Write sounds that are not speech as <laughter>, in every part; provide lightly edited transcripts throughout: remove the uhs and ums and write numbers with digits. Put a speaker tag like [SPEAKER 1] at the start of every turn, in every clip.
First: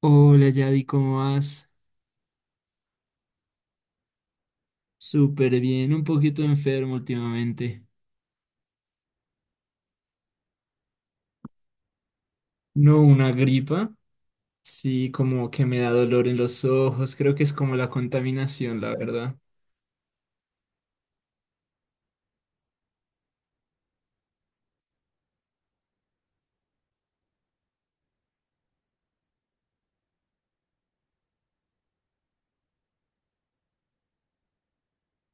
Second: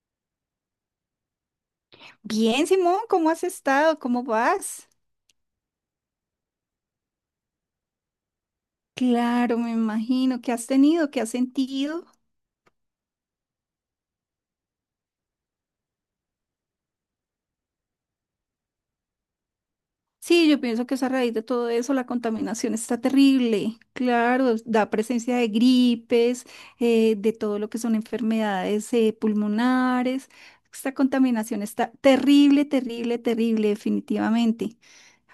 [SPEAKER 1] Hola Yadi, ¿cómo vas?
[SPEAKER 2] Bien, Simón, ¿cómo has estado? ¿Cómo vas?
[SPEAKER 1] Súper bien, un poquito enfermo últimamente.
[SPEAKER 2] Claro, me imagino. ¿Qué has tenido? ¿Qué has sentido?
[SPEAKER 1] No, una gripa, sí, como que me da dolor en los ojos, creo que es como la contaminación, la verdad.
[SPEAKER 2] Sí, yo pienso que es a raíz de todo eso la contaminación está terrible. Claro, da presencia de gripes, de todo lo que son enfermedades pulmonares. Esta contaminación está terrible, terrible, terrible, definitivamente.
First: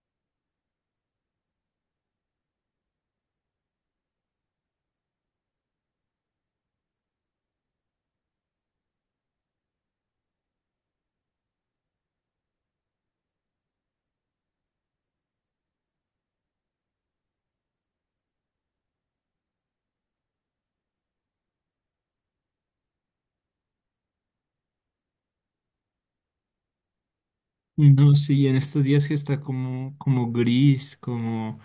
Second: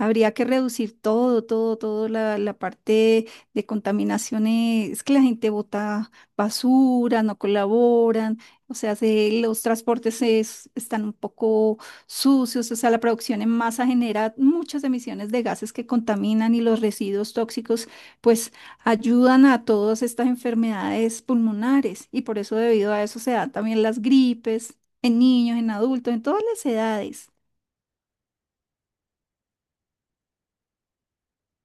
[SPEAKER 2] Habría que reducir todo, todo, todo la parte de contaminación. Es que la gente bota basura, no colaboran, o sea, los transportes están un poco sucios. O sea, la producción en masa genera muchas emisiones de gases que contaminan, y los residuos tóxicos pues ayudan a todas estas enfermedades pulmonares, y por eso, debido a eso, se dan también las gripes en niños, en adultos, en todas las edades.
[SPEAKER 1] No, sí, en estos días que está como, como gris, como,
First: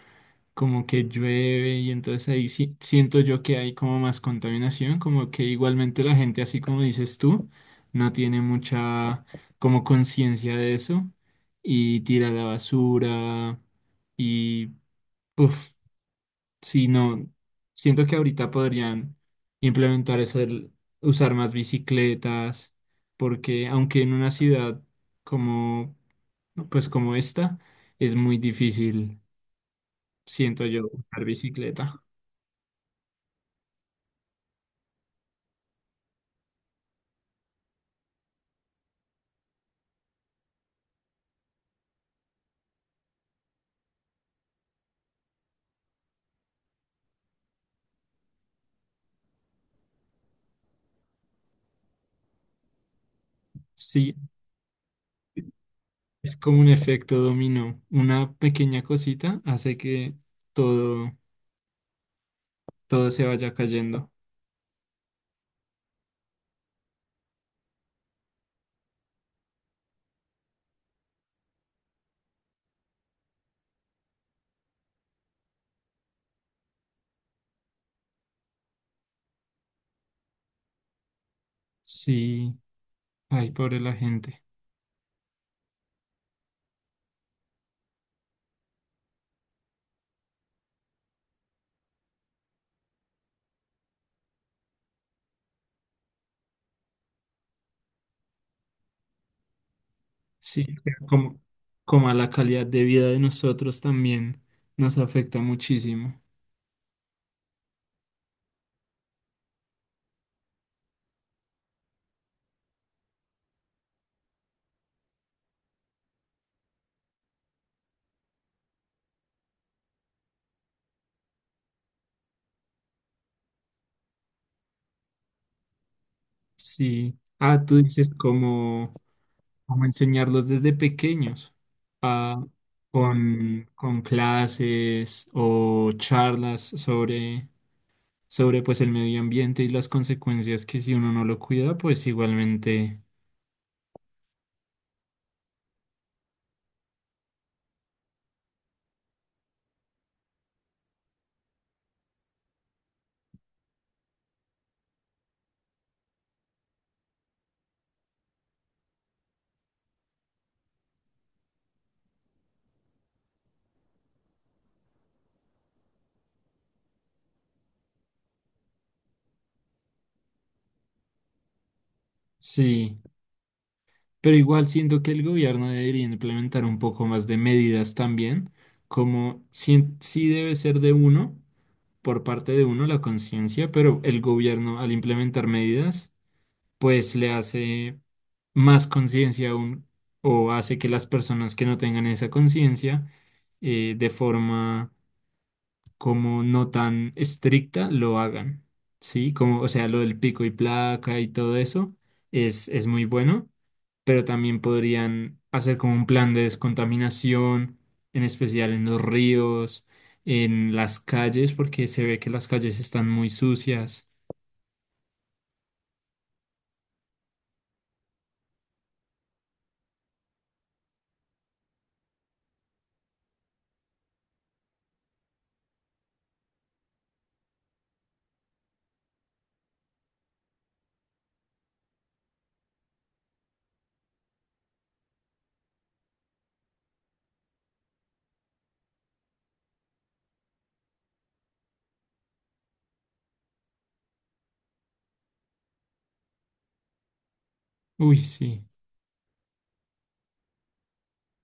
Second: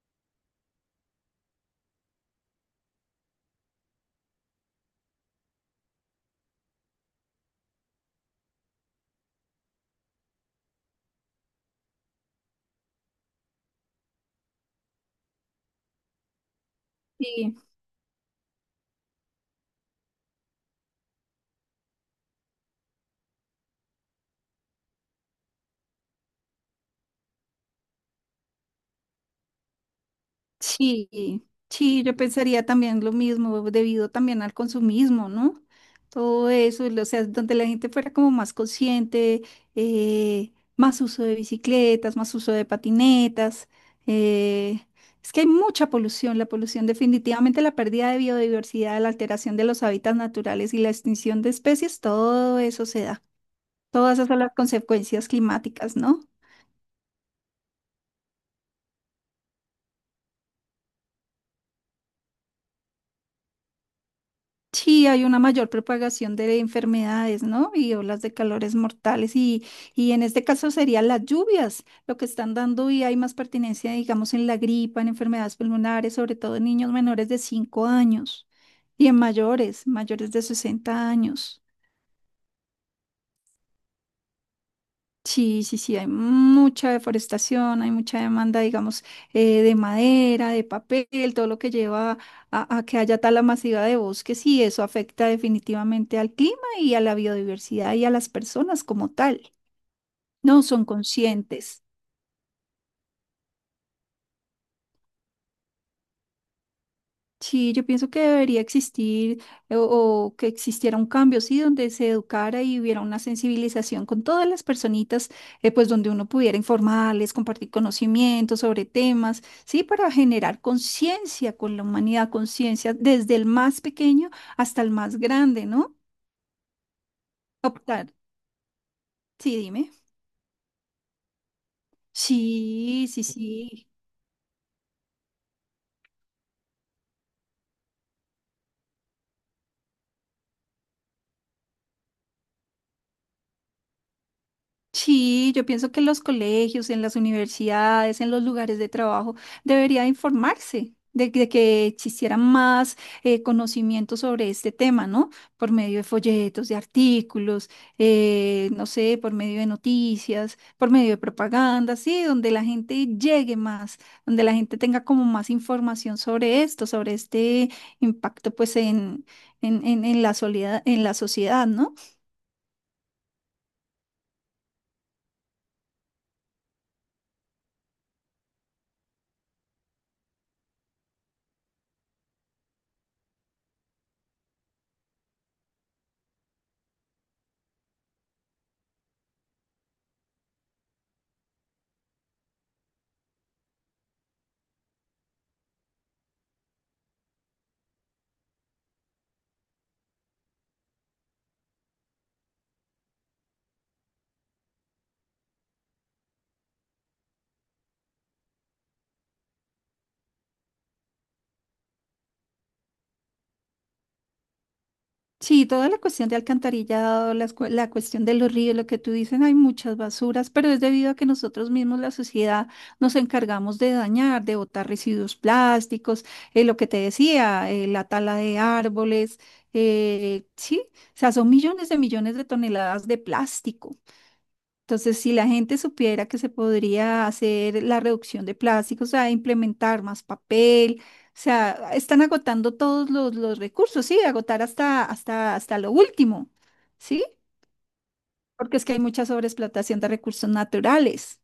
[SPEAKER 1] como que llueve y entonces ahí sí, siento yo que hay como más contaminación, como que igualmente la gente, así como dices tú, no tiene mucha como conciencia de eso y tira la basura y... Uf. Sí, no,
[SPEAKER 2] Sí.
[SPEAKER 1] siento que ahorita podrían implementar eso, el usar más bicicletas, porque aunque en una ciudad como, pues como esta, es muy difícil, siento yo, usar
[SPEAKER 2] Sí,
[SPEAKER 1] bicicleta.
[SPEAKER 2] sí, yo pensaría también lo mismo, debido también al consumismo, ¿no? Todo eso, o sea, donde la gente fuera como más consciente, más uso de bicicletas, más uso de patinetas. eh, es que hay mucha polución, la polución definitivamente, la pérdida de biodiversidad, la alteración de los hábitats naturales y la extinción de especies, todo eso se da, todas
[SPEAKER 1] Sí,
[SPEAKER 2] esas son las consecuencias climáticas, ¿no?
[SPEAKER 1] es como un efecto dominó. Una pequeña cosita hace que todo, todo se vaya cayendo.
[SPEAKER 2] Sí, hay una mayor propagación de enfermedades, ¿no? Y olas de calores mortales, y en este caso serían las lluvias lo que están dando, y hay más pertinencia, digamos, en la gripa, en enfermedades pulmonares, sobre todo en niños menores de 5 años y en mayores, mayores de 60 años.
[SPEAKER 1] Sí, ay, pobre la gente.
[SPEAKER 2] Sí, sí, sí, hay mucha deforestación, hay mucha demanda, digamos, de madera, de papel, todo lo que lleva a que haya tala masiva de bosques, y eso afecta definitivamente al clima y a la biodiversidad y a las personas como tal. No
[SPEAKER 1] Sí,
[SPEAKER 2] son
[SPEAKER 1] como,
[SPEAKER 2] conscientes.
[SPEAKER 1] como a la calidad de vida de nosotros también nos afecta muchísimo.
[SPEAKER 2] Sí, yo pienso que debería existir, o, que existiera un cambio, sí, donde se educara y hubiera una sensibilización con todas las personitas, pues donde uno pudiera informarles, compartir conocimientos sobre temas, sí, para generar conciencia con la humanidad, conciencia desde el más pequeño hasta el más grande, ¿no?
[SPEAKER 1] Sí. Ah, tú
[SPEAKER 2] Optar.
[SPEAKER 1] dices como,
[SPEAKER 2] Sí,
[SPEAKER 1] como
[SPEAKER 2] dime.
[SPEAKER 1] enseñarlos desde pequeños, ah,
[SPEAKER 2] Sí, sí,
[SPEAKER 1] con,
[SPEAKER 2] sí.
[SPEAKER 1] con clases o charlas sobre, sobre pues el medio ambiente y las consecuencias que si uno no lo cuida, pues igualmente
[SPEAKER 2] Sí, yo pienso que en los colegios, en las universidades, en los lugares de trabajo, debería informarse de que existiera más conocimiento sobre este tema, ¿no? Por medio de folletos, de artículos, no sé, por medio de noticias, por medio de propaganda, sí, donde la gente llegue más, donde la gente tenga como más información sobre esto, sobre este impacto, pues, en la en la sociedad, ¿no?
[SPEAKER 1] sí. Pero igual siento que el gobierno debería implementar un poco más de medidas también, como sí, sí debe ser de uno, por parte de uno la conciencia, pero el gobierno al implementar medidas, pues le hace más conciencia aún o hace que las personas que no tengan esa conciencia de forma como no tan estricta lo hagan, ¿sí? Como, o sea, lo del pico y placa y todo eso es muy bueno, pero también podrían hacer como un plan de descontaminación, en especial en los ríos, en las calles, porque se ve que las calles están muy sucias.
[SPEAKER 2] Sí, toda la cuestión de alcantarillado, la cuestión de los ríos, lo que tú dices, hay muchas basuras, pero es debido a que nosotros mismos, la sociedad, nos encargamos de dañar, de botar residuos plásticos, lo que te decía, la tala de árboles, sí, o sea, son millones de toneladas de plástico. Entonces, si la gente supiera que se podría hacer la reducción de plásticos, o sea, implementar más papel, o sea, están agotando todos los recursos, sí, agotar hasta, hasta, hasta lo último, ¿sí?
[SPEAKER 1] Uy, sí.
[SPEAKER 2] Porque es que hay mucha sobreexplotación de recursos naturales.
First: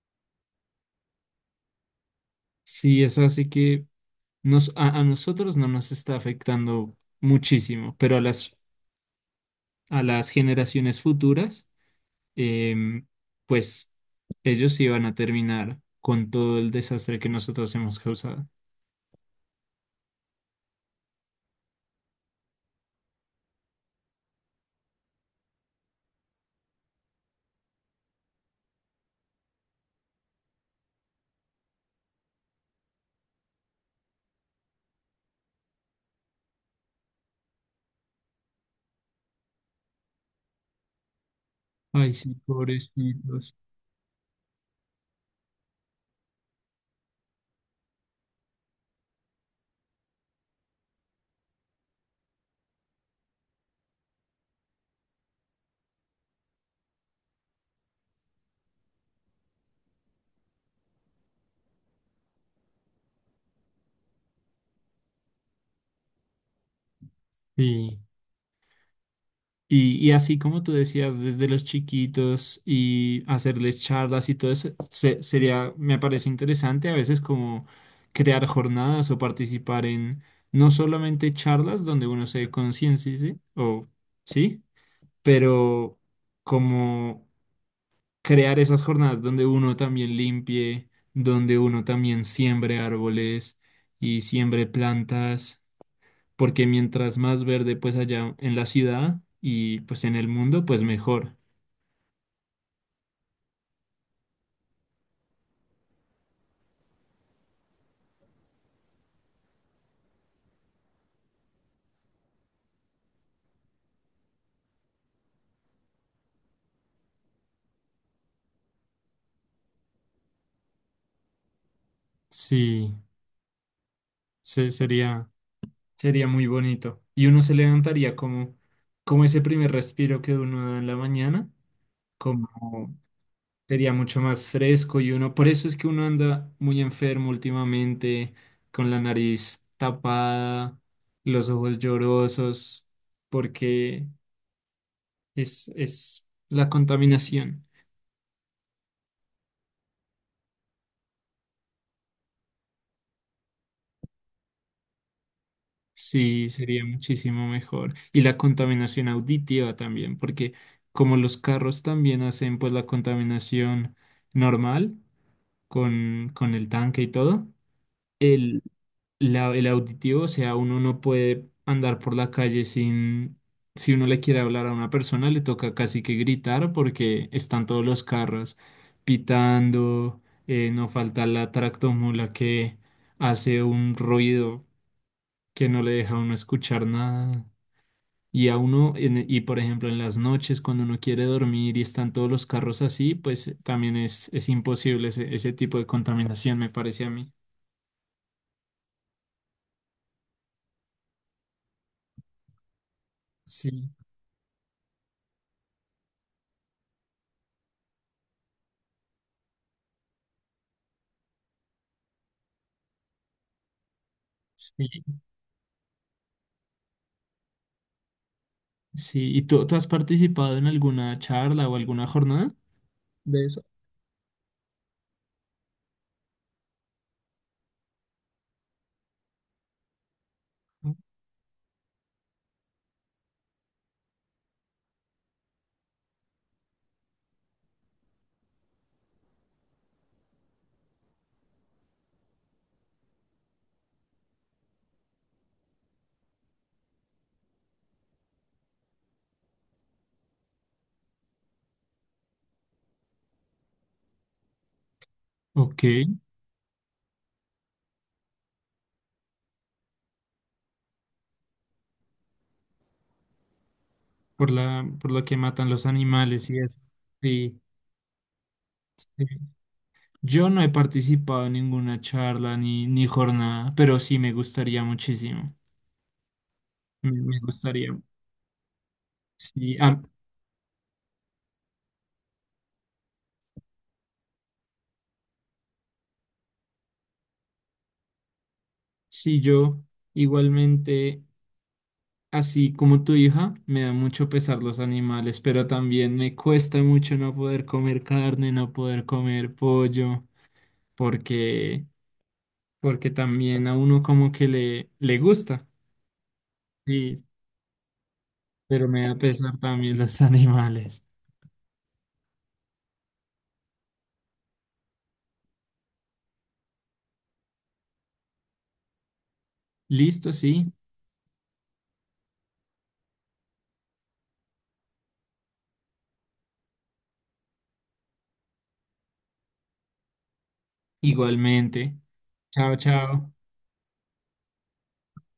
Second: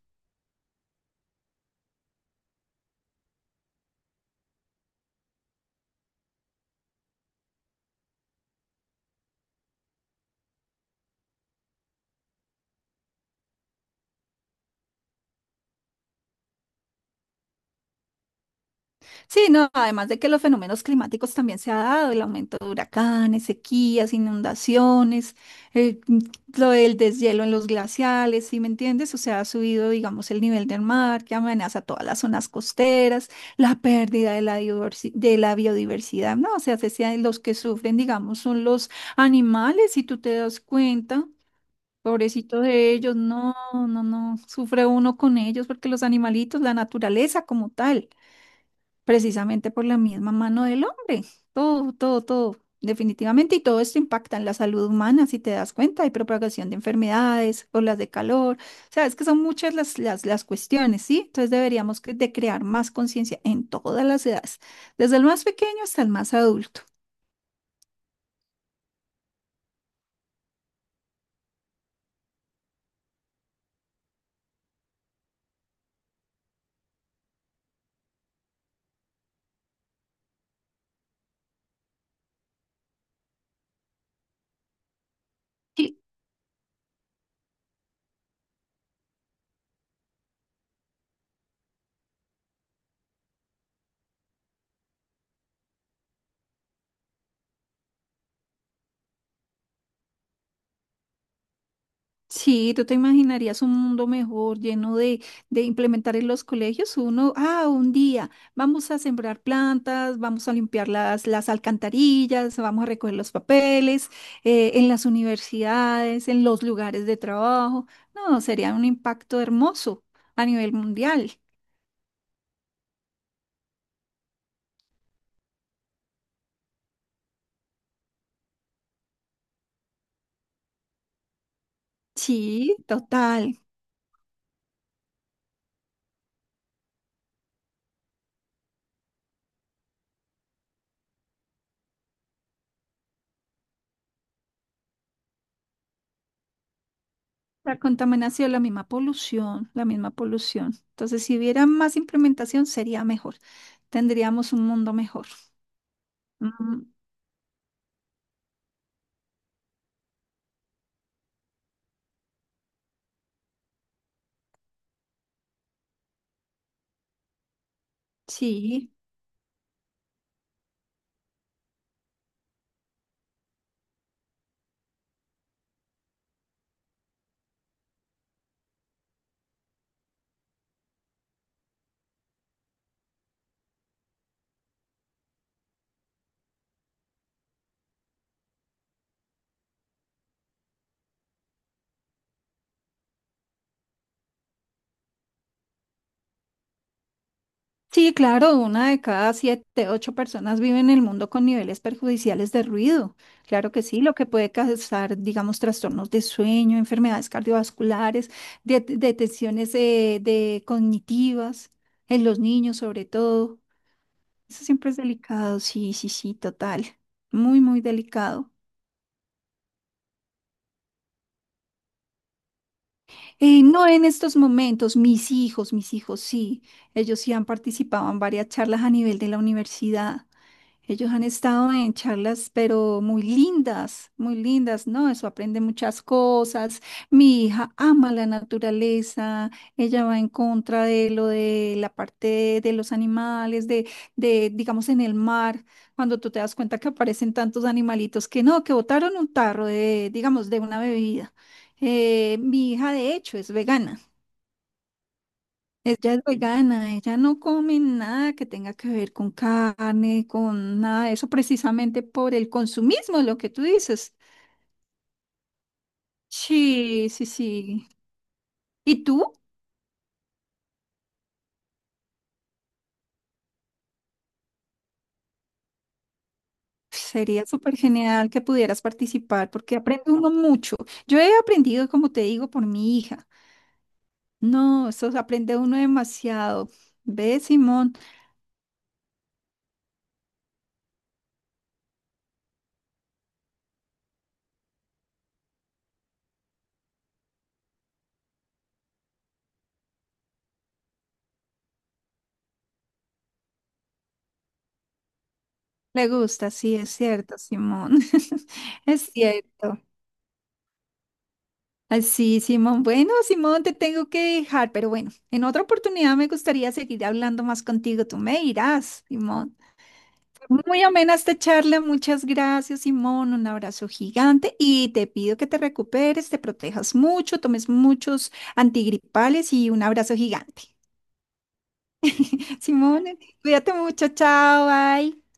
[SPEAKER 1] Sí, eso hace que nos, a nosotros no nos está afectando muchísimo, pero a las generaciones futuras em, pues ellos iban a terminar con todo el desastre que nosotros hemos causado.
[SPEAKER 2] Sí, no, además de que los fenómenos climáticos también se ha dado, el aumento de huracanes, sequías, inundaciones, eh, lo del deshielo en los glaciales, ¿sí me entiendes? O sea, ha subido, digamos, el nivel del mar que amenaza todas las zonas costeras, la pérdida de la biodiversidad, ¿no? O sea, los que sufren, digamos, son los animales, si tú te das cuenta.
[SPEAKER 1] Ay, sí,
[SPEAKER 2] Pobrecito de ellos,
[SPEAKER 1] pobrecitos.
[SPEAKER 2] no, no, no, sufre uno con ellos porque los animalitos, la naturaleza como tal, precisamente por la misma mano del hombre. Todo, todo, todo, definitivamente. Y todo esto impacta en la salud humana, si te das cuenta. Hay propagación de enfermedades, olas de calor. O sea, es que son muchas las cuestiones, ¿sí? Entonces deberíamos que- de crear más conciencia en todas las edades, desde el más pequeño hasta el más adulto.
[SPEAKER 1] Sí. Y así como tú decías, desde los chiquitos y hacerles charlas y todo eso, se- sería, me parece interesante a veces como crear jornadas o participar en no solamente charlas donde uno se conciencia, ¿sí? O sí,
[SPEAKER 2] Sí,
[SPEAKER 1] pero como crear esas jornadas donde uno también limpie, donde uno también siembre árboles y siembre plantas, porque mientras más verde pues allá en la ciudad y pues en el mundo, pues mejor.
[SPEAKER 2] sí, tú te imaginarías un mundo mejor, lleno de implementar en los colegios uno, ah, un día vamos a sembrar plantas, vamos a limpiar las alcantarillas, vamos a recoger los papeles, en las universidades, en los lugares de trabajo. No, sería un impacto hermoso a nivel mundial.
[SPEAKER 1] Sí, se- sería, sería muy bonito. Y uno se levantaría como, como ese primer respiro que uno da en la mañana,
[SPEAKER 2] Sí,
[SPEAKER 1] como
[SPEAKER 2] total.
[SPEAKER 1] sería mucho más fresco y uno, por eso es que uno anda muy enfermo últimamente, con la nariz tapada, los ojos llorosos, porque es la contaminación.
[SPEAKER 2] La contaminación, la misma polución, la misma polución. Entonces, si hubiera más implementación, sería mejor. Tendríamos un mundo mejor.
[SPEAKER 1] Sí, sería
[SPEAKER 2] Mm.
[SPEAKER 1] muchísimo mejor. Y la contaminación auditiva también, porque como los carros también hacen pues la contaminación normal con el tanque y todo.
[SPEAKER 2] Sí,
[SPEAKER 1] La- el auditivo, o sea, uno no puede andar por la calle sin, si uno le quiere hablar a una persona, le toca casi que gritar porque están todos los carros pitando, no falta la tractomula que hace un ruido que no le deja a uno escuchar nada. Y a uno, en- y por ejemplo, en las noches, cuando uno quiere dormir y están todos los carros así, pues también es imposible ese tipo de contaminación, me parece a mí.
[SPEAKER 2] sí, claro, una de cada siete, ocho personas vive en el mundo con niveles perjudiciales de ruido. Claro que
[SPEAKER 1] Sí,
[SPEAKER 2] sí, lo que puede causar, digamos, trastornos de sueño, enfermedades cardiovasculares, detenciones de cognitivas en los niños sobre todo. Eso siempre es
[SPEAKER 1] sí.
[SPEAKER 2] delicado, sí, sí, sí, total. Muy, muy delicado.
[SPEAKER 1] Sí, ¿y tú has participado en alguna charla o alguna jornada de eso?
[SPEAKER 2] No en estos momentos, mis hijos sí, ellos sí han participado en varias charlas a nivel de la universidad. Ellos han estado en charlas, pero muy lindas, ¿no? Eso aprende muchas cosas. Mi hija ama la naturaleza, ella va en contra de lo de la parte de los animales, de, digamos, en el mar, cuando tú te das cuenta que aparecen tantos animalitos que no, que botaron un tarro de, digamos, de una bebida. Mi hija, de hecho, es vegana.
[SPEAKER 1] Ok,
[SPEAKER 2] Ella es vegana, ella no come nada que tenga que ver con carne, con nada de eso, precisamente por el consumismo, lo que tú dices.
[SPEAKER 1] por la, por lo que matan los animales y eso.
[SPEAKER 2] Sí, sí,
[SPEAKER 1] Sí,
[SPEAKER 2] sí. ¿Y
[SPEAKER 1] sí.
[SPEAKER 2] tú?
[SPEAKER 1] Yo no he participado en ninguna charla ni jornada, pero sí me gustaría muchísimo. Me
[SPEAKER 2] Sería súper
[SPEAKER 1] gustaría.
[SPEAKER 2] genial que pudieras participar
[SPEAKER 1] Sí,
[SPEAKER 2] porque
[SPEAKER 1] ah,
[SPEAKER 2] aprende uno mucho. Yo he aprendido, como te digo, por mi hija. No, eso se aprende uno demasiado. ¿Ve, Simón?
[SPEAKER 1] sí, yo igualmente, así como tu hija, me da mucho pesar los animales, pero también me cuesta mucho no poder comer carne, no poder comer pollo, porque porque también a uno como que le gusta.
[SPEAKER 2] Le gusta, sí, es
[SPEAKER 1] Sí,
[SPEAKER 2] cierto, Simón. <laughs>
[SPEAKER 1] pero me
[SPEAKER 2] Es
[SPEAKER 1] da pesar
[SPEAKER 2] cierto.
[SPEAKER 1] también los <laughs> animales.
[SPEAKER 2] Ay, sí, Simón. Bueno, Simón, te tengo que dejar, pero bueno, en otra oportunidad me gustaría seguir hablando más contigo. Tú me irás, Simón.
[SPEAKER 1] Listo, sí,
[SPEAKER 2] Muy amena esta charla. Muchas gracias, Simón. Un abrazo gigante y te pido que te recuperes, te protejas mucho, tomes muchos antigripales y un abrazo gigante.
[SPEAKER 1] igualmente. Chao,
[SPEAKER 2] Simón,
[SPEAKER 1] chao.
[SPEAKER 2] cuídate mucho. Chao, bye.